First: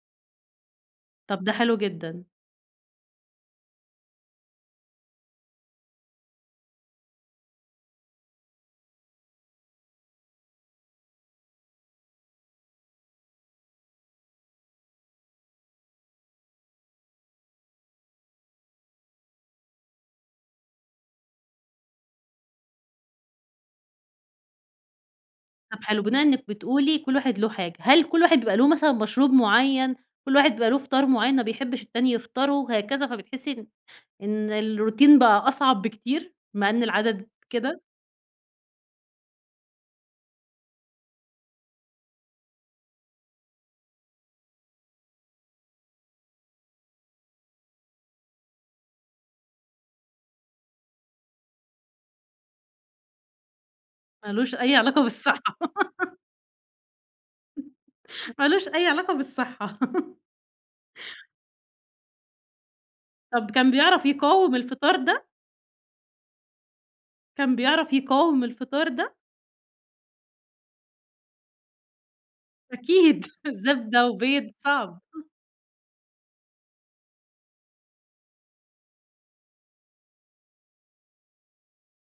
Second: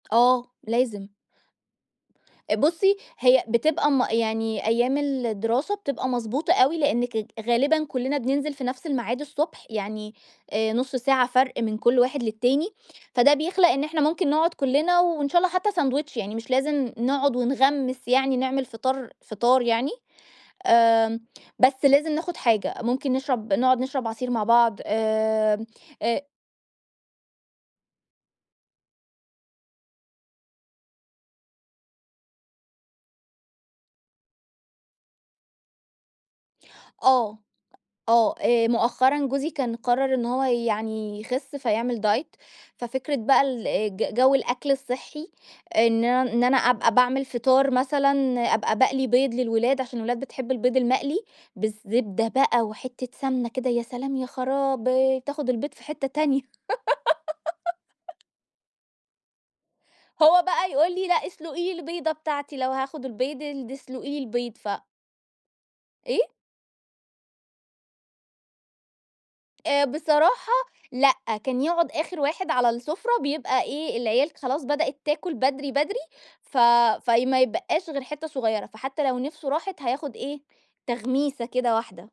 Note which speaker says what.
Speaker 1: آه، لازم.
Speaker 2: طب ده حلو جدًا.
Speaker 1: بُصّي هي بتبقى م يعني أيام الدراسة بتبقى مضبوطة أوي لإنّك ج غالبًا كلّنا بننزل في نفْس الميعاد الصبح، يعني آآ نُص ساعة فرْق من كلّ واحد للتاني، فده بيخلق إن إحنا ممكن نقعُد كلّنا وإن شاء الله حتّى ساندوتش، يعني مش لازم نقعُد ونغمّس يعني نعمل فطار فطار يعني، آمم بس لازم ناخد حاجة، ممكن نشرب نقعُد نشرب عصير مع بعض، آمم،
Speaker 2: طب حلو، بناءً
Speaker 1: آآ
Speaker 2: إنِّك بتقولي كلّ واحد له حاجة، هل كلّ واحد بيبقى له مثلًا مشروب معيّن، كلّ واحد بيبقى له فطار معيّن ما بيحبش التاني يفطره، هكذا فبتحسّي إن إن الروتين بقى أصعب بكتير، مع إن العدد
Speaker 1: آه،
Speaker 2: كده؟
Speaker 1: آه، آآ مؤخرًا جوزي كان قرّر إن هو يعني يخس فيعمل Diet، ففكرة بقى ال ج جو الأكل الصحّي إن ان إن أنا أبقى باعمل فطار مثلًا، أبقى باقلي بيض للولاد عشان الولاد بتحب البيض المقلي، بالزبدة بقى وحتّة سمنة كده يا سلام يا
Speaker 2: ما لوش أي علاقة
Speaker 1: خرابي،
Speaker 2: بالصحّة.
Speaker 1: بتاخد البيض في حتّة تانية.
Speaker 2: ما لوش أي علاقة بالصحّة.
Speaker 1: هو بقى يقول لي لأ اسلُقي لي البيضة بتاعتي، لو هاخد البيض
Speaker 2: طب كان
Speaker 1: الد
Speaker 2: بيعرف
Speaker 1: اسلُقي لي
Speaker 2: يقاوم
Speaker 1: البيض ف
Speaker 2: الفطار ده؟
Speaker 1: إيه؟
Speaker 2: كان بيعرف يقاوم الفطار ده؟
Speaker 1: آآ بصراحة لأ، كان يقعُد آخر واحد على السفرة
Speaker 2: أكيد
Speaker 1: بيبقى إيه،
Speaker 2: زبدة
Speaker 1: العيال ك
Speaker 2: وبيض
Speaker 1: خلاص بدأت
Speaker 2: صعب.
Speaker 1: تاكل بدري، بدري، ف في ما يتبقّاش غير حتّة صغيّرة، فحتّى لو نِفْسه راحت هياخد إيه، تغميسة كده واحدة.